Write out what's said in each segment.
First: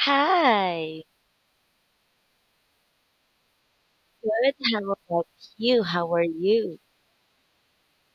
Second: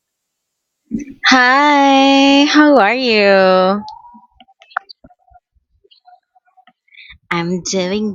Hi. Hi, how are you? Good. How about you? How are you? I'm doing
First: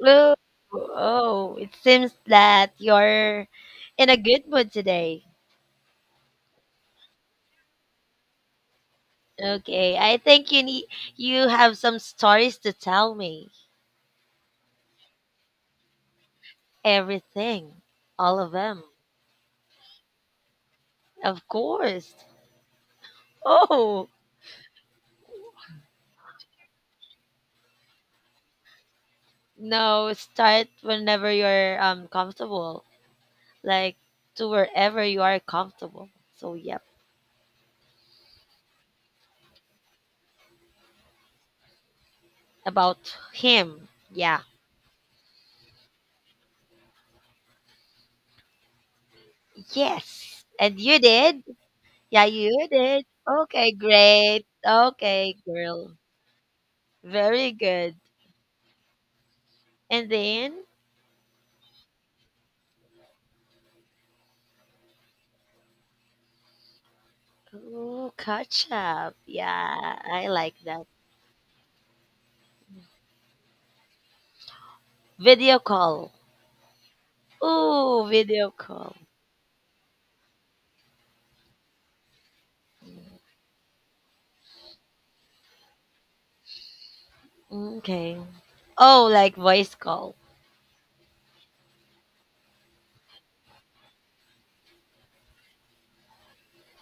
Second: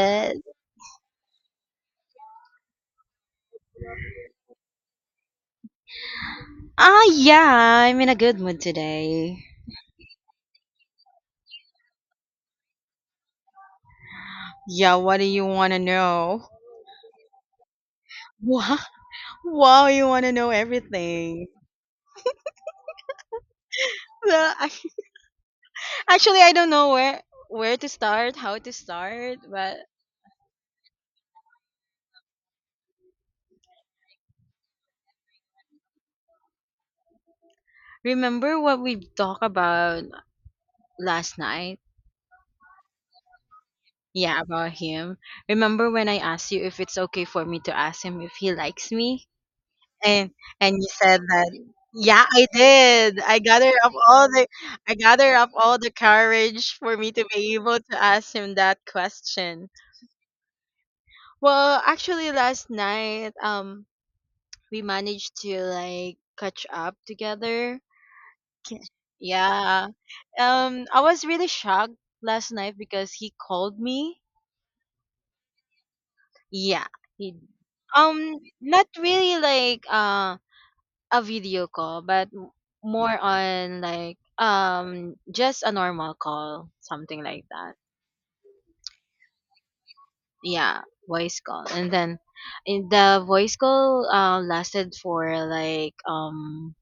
Hello. Oh, it seems that you're in a good mood today. Ah, yeah, I'm in a good mood today. Okay, I think you have some stories to tell me. Yeah, what do you want to know? Everything, all of Wow, them, Wow, you want to know everything. of course. Oh Well, I- Actually, I don't know where to start, how to start, but no, start whenever you're comfortable, like to wherever you are comfortable. So yep, remember what we talked about last night? about him. Yeah, Yeah. about him. Remember when I asked you if it's okay for me to ask him if he likes me? and Yes, and and you you said did. that Yeah, yeah, I you did. did. I Okay, gathered up all great. the Okay, girl. courage for me to Very be able to good. ask him that question. And then, Actually, last night we managed to like catch up together. ooh, catch K- up. yeah, Yeah, I like that. I was really shocked last night because he called me. Video call. Yeah, he Ooh, um video not call. really like a video call, but more on like just a normal call, something like that. Okay. Oh, like voice call. Yeah, voice call. And then in the voice call lasted for like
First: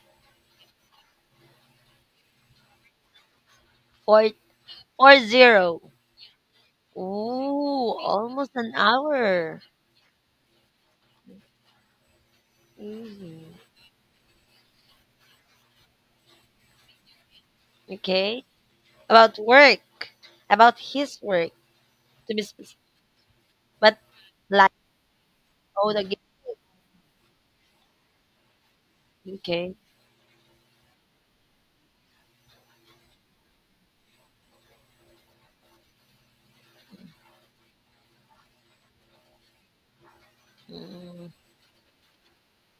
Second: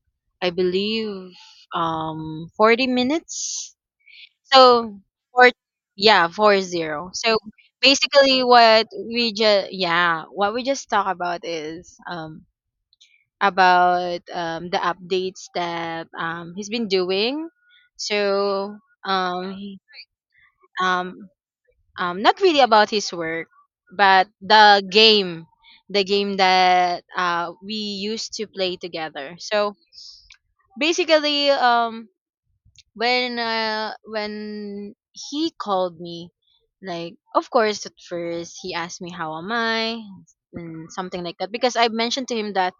I believe 40 minutes. Four, So four four zero. yeah, 40. So Ooh, basically almost an what we hour. just, yeah, what we just talk about is, Hmm. about, the updates that, he's been doing. Okay. So About um, he, work. About his um, work, to not be really specific. about his work, But but like, oh, the the game. game that we used to play together. So Okay. basically, when he called me, like of course at first he asked me how am I and something Mm-hmm. like that, because I mentioned to him that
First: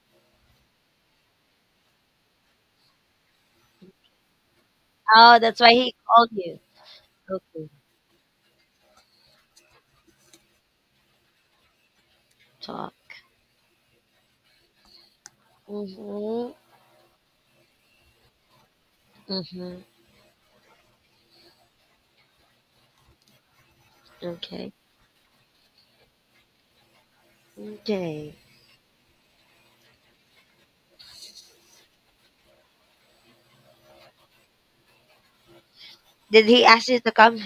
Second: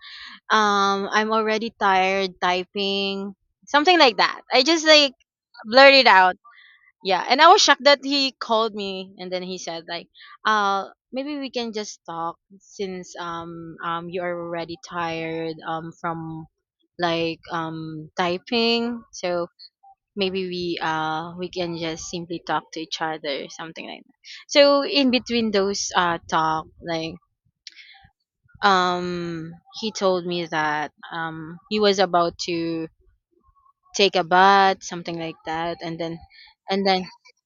I'm already tired typing, something like that. I just like Oh, that's why he blurted called out. you. Yeah, and I was Okay, shocked that he called me, and then he said like, uh maybe we can just talk talk. since, you are already tired, from Mhm. like, typing. So Mhm. maybe we can just simply talk to each other, something like that. Okay. So in between those talk, like, Okay. um he told me that, he was about to take a bath, something like that. and then Did he and ask you then to come?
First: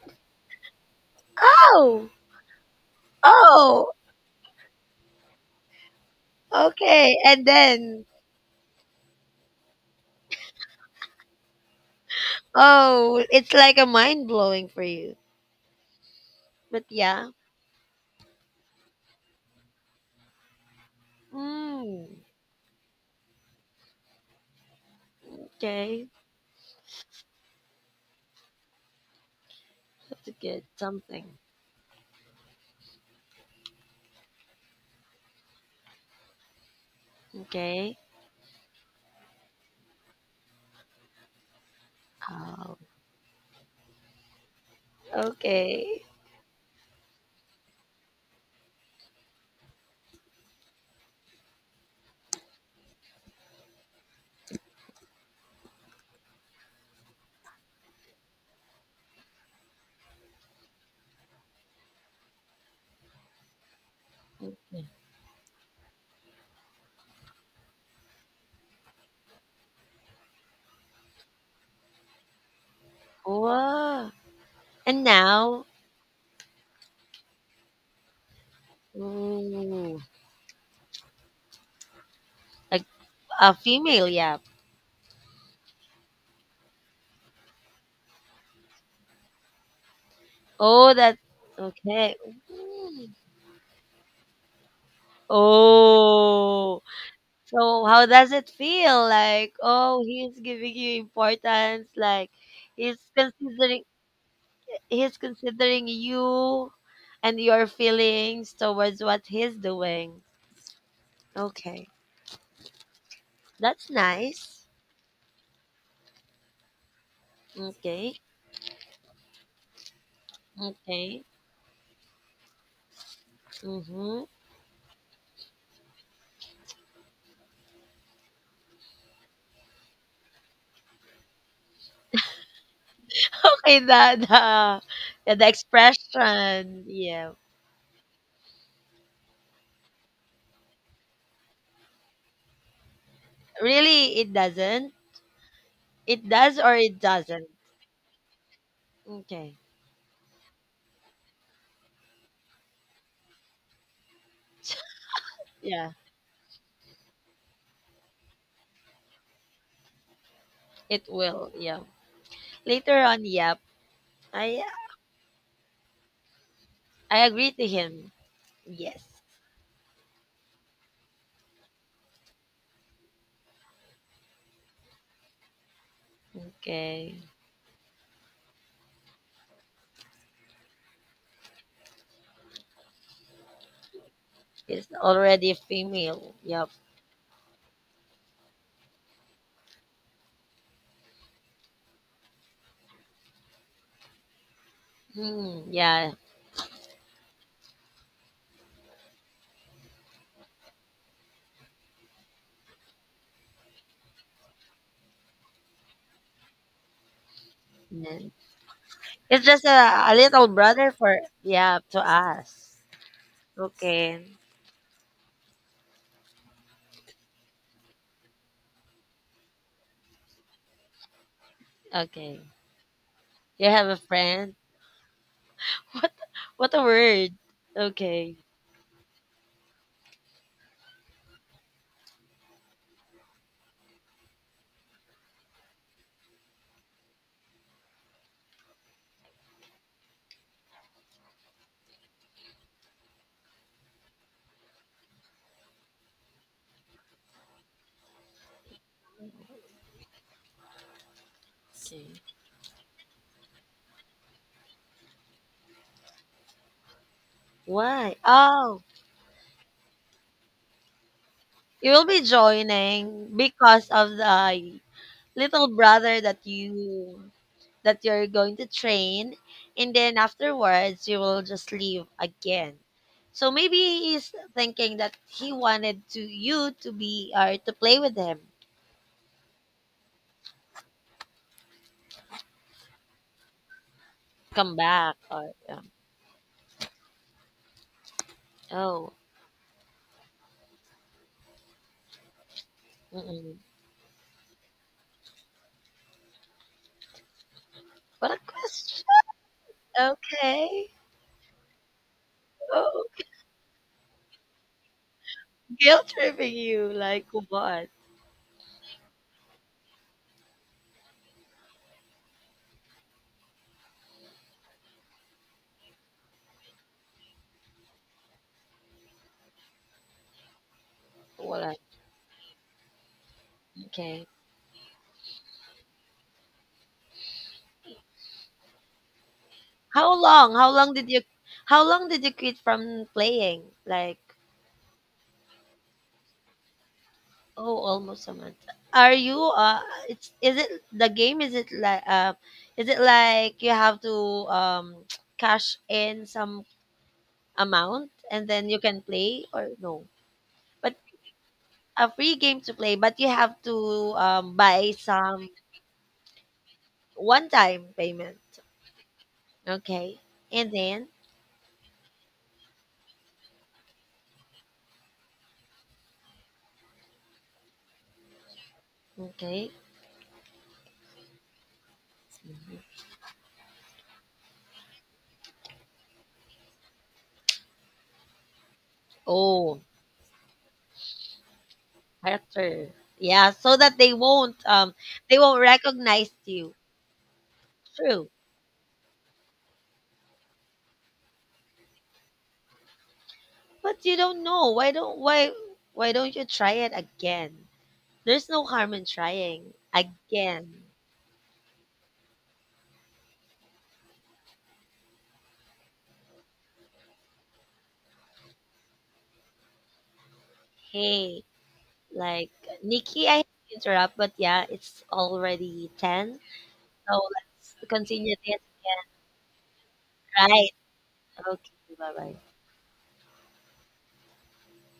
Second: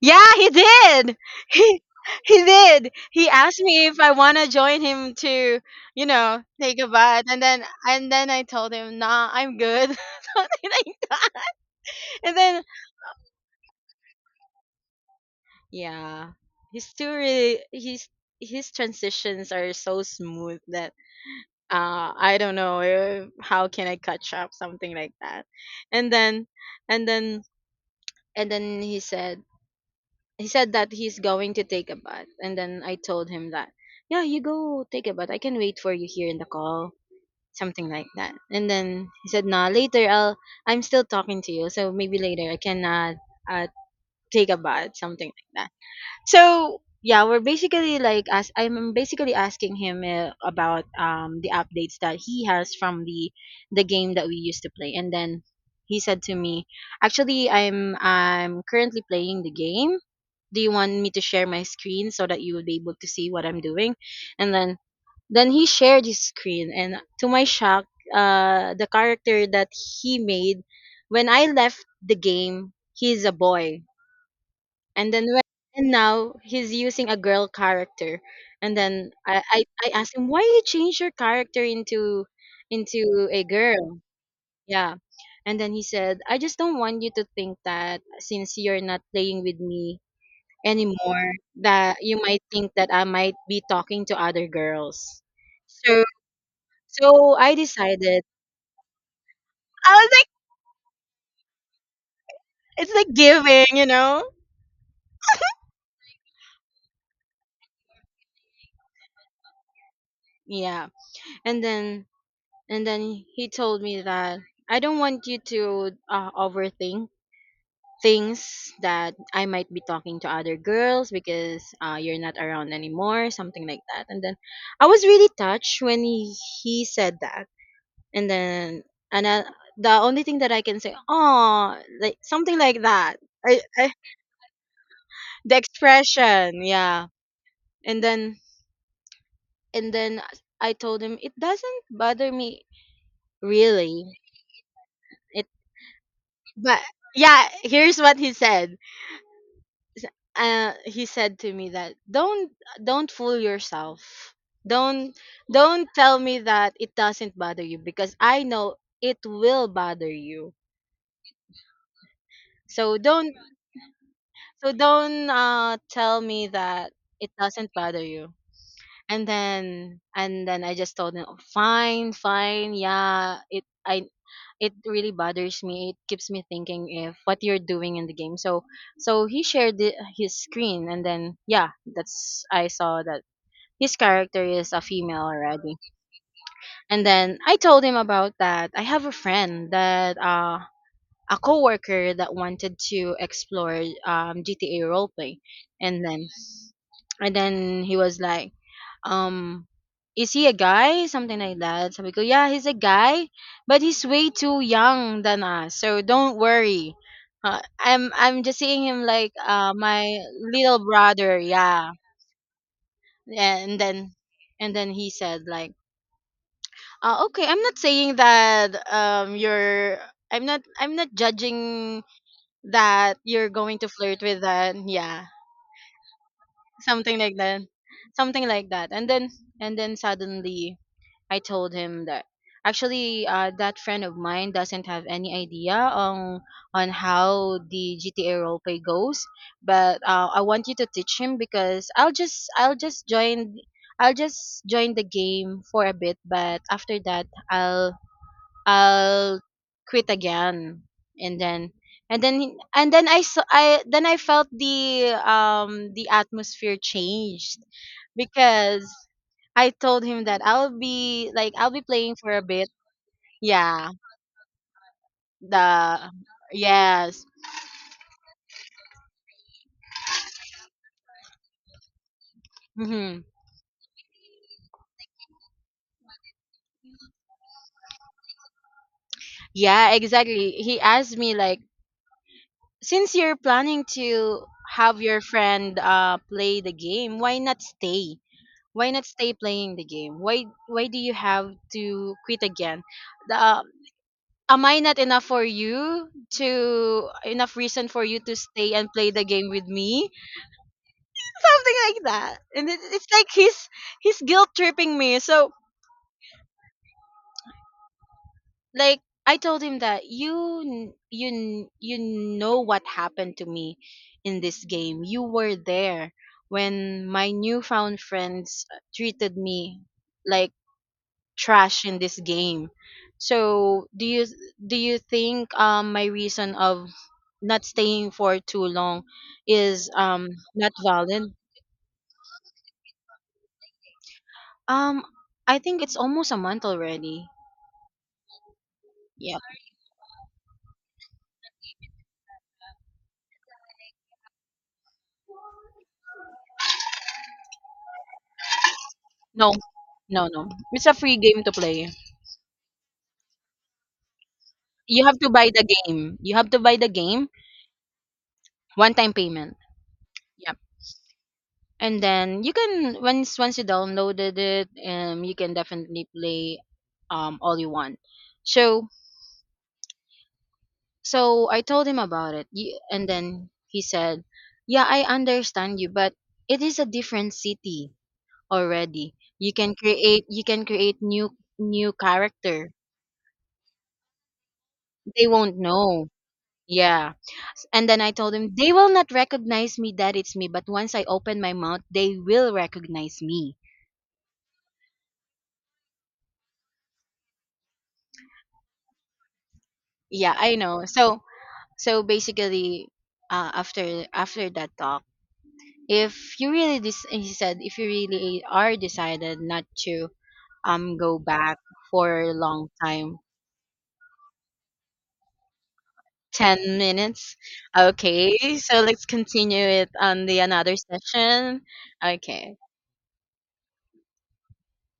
yeah, he did. he Oh. he did. He asked me Oh. if I want to join him to, you know, take a Okay. bath. and And then then, and then I told him, nah, I'm good. Something like that. And then, oh, it's like a mind blowing for you. yeah, But he's still yeah. really, he's his transitions are so smooth that, Mm. I don't know, how can I catch up, something like that. Okay. And then and then and then That's a he good said that he's something. going to take a bath, and then I told him that, yeah, you go take a bath. I can wait for you here in the call, something Okay. like that. And then he said, nah, later I'm still talking to you, so maybe later I Oh. can uh take a bath, something like that. Okay. So yeah, we're basically like as I'm basically asking him, about the updates that he has from the game that we used to play. And then he said to me, actually, I'm currently playing the game. Do you want me to share my screen so that you would be able to see what I'm doing? And then he shared his screen, and to my shock, the character that he made when I left the game, he's a boy, Wow. And and then when now, and now he's using a girl character. And then I ooh, asked him, why you change your character like into a a girl? female, yeah. Yeah. And then he said, I just don't want you to think that since you're not playing with me Oh, that. anymore, that Okay. you might think that I Mm. might be talking to other girls. So Oh, I so how decided, does it feel? Like, I oh, was like, he's giving you importance, like it's he's like giving, considering you know. he's considering you and your feelings towards what he's doing. Yeah. and Okay. then and then he told That's me that, nice. I don't want you to, overthink Okay. things that I might be talking to other girls Okay. because, you're not around anymore, something like that. And Mm-hmm. then I was really touched when he said that. And then and I, The only thing that I can say, oh, like, something like that. Okay, I the, yeah, the The expression, expression. yeah. Yeah. And then and then I told him, it doesn't bother me, really. Really it doesn't. It It does or but it doesn't. yeah, here's what he said. Okay. He said to me that, don't fool yourself. Don't don't Yeah. tell me that it doesn't bother you, because I know it will bother you. It will. Yeah. Later so on, don't yeah. I so don't, tell me that I it agree to doesn't bother him. you. Yes. And then I just told him, "Oh, fine, fine, yeah, it really bothers me. It keeps me thinking if Okay. what you're doing in the game." So he shared his screen, and then yeah, that's I saw that his character is a It's female already already. female. Yep. And then I told him about that. I have a friend that a coworker that wanted to explore, GTA roleplay. Hmm. and Yeah. then and then he was like, um, is he a guy? Something like that. So we go, yeah, he's a guy, but he's way too young than us, so don't worry. I'm Mm. Just seeing him like It's just a, my a little little brother for brother. yeah Yeah. to us. and then Okay. and then he said like, okay, I'm not saying that, you're, I'm not judging Okay. that you're You going have to a flirt with friend. that. Yeah. What what a Something word. like that. Okay. Something like that. And then suddenly I told him that actually, that friend of mine doesn't have any idea on how the GTA roleplay goes, but, I want you to teach him, because I'll just join the game for a bit, but after that I'll quit again. And then Okay. and then I then I felt the, the atmosphere changed, Why? Oh, because I told him that I'll be you will playing be for a bit. joining because Yeah. of the little The brother that Yes. you that you're going to train and then afterwards you will just leave again Hmm. so maybe he's thinking that he wanted to you to be or to play with him Yeah, exactly. He asked me like, since you're planning to come have back your or friend play the game, why not stay? Why not oh, stay playing the game Why do you have to quit again? the, mm-mm. uh, am I not enough for you to, enough reason for you What to a stay and question. play the game with me? Okay. Something like that. And Oh, it's like he's guilt tripping me. So guilt tripping you like what. like, I told him that, you know what happened to me in this game. You were there when my newfound friends treated me like Wala. trash in this game. So do you, Okay. do you think, my reason of not staying for too long is, how not long did you valid? how long did you quit from playing like. Um I think it's almost a month already. Oh, almost a month. Are Yeah. you it's Is it the game, is it like you have to um cash in some amount and then you can play No. or no? No, it's a But free game to play. a free game to play, but you have to buy You have to some buy the game. One time payment. One time payment. Okay. Yep. And then And then you can, once you downloaded it, you can definitely play, all you want. So okay. I told him about it, Mhm. And then he said, "Yeah, I understand you, but it is a different city already. Oh, You can create new character. character. Yeah, so that they won't um They they won't won't know." recognize you. Yeah. And then I True. told him, "They will not recognize me that it's me, but once I open my mouth, they will recognize me." But you don't know. Why don't you try it again? There's no harm in trying Yeah, I know. again. So basically, after that talk, if you really he said, if you really are decided not to, go Hey, back for a like long time, Nikki, I hate to interrupt, but yeah, it's already 10. 10 So minutes. let's Okay, continue this so again. let's continue it on the Right. another session. Okay, bye bye. Okay.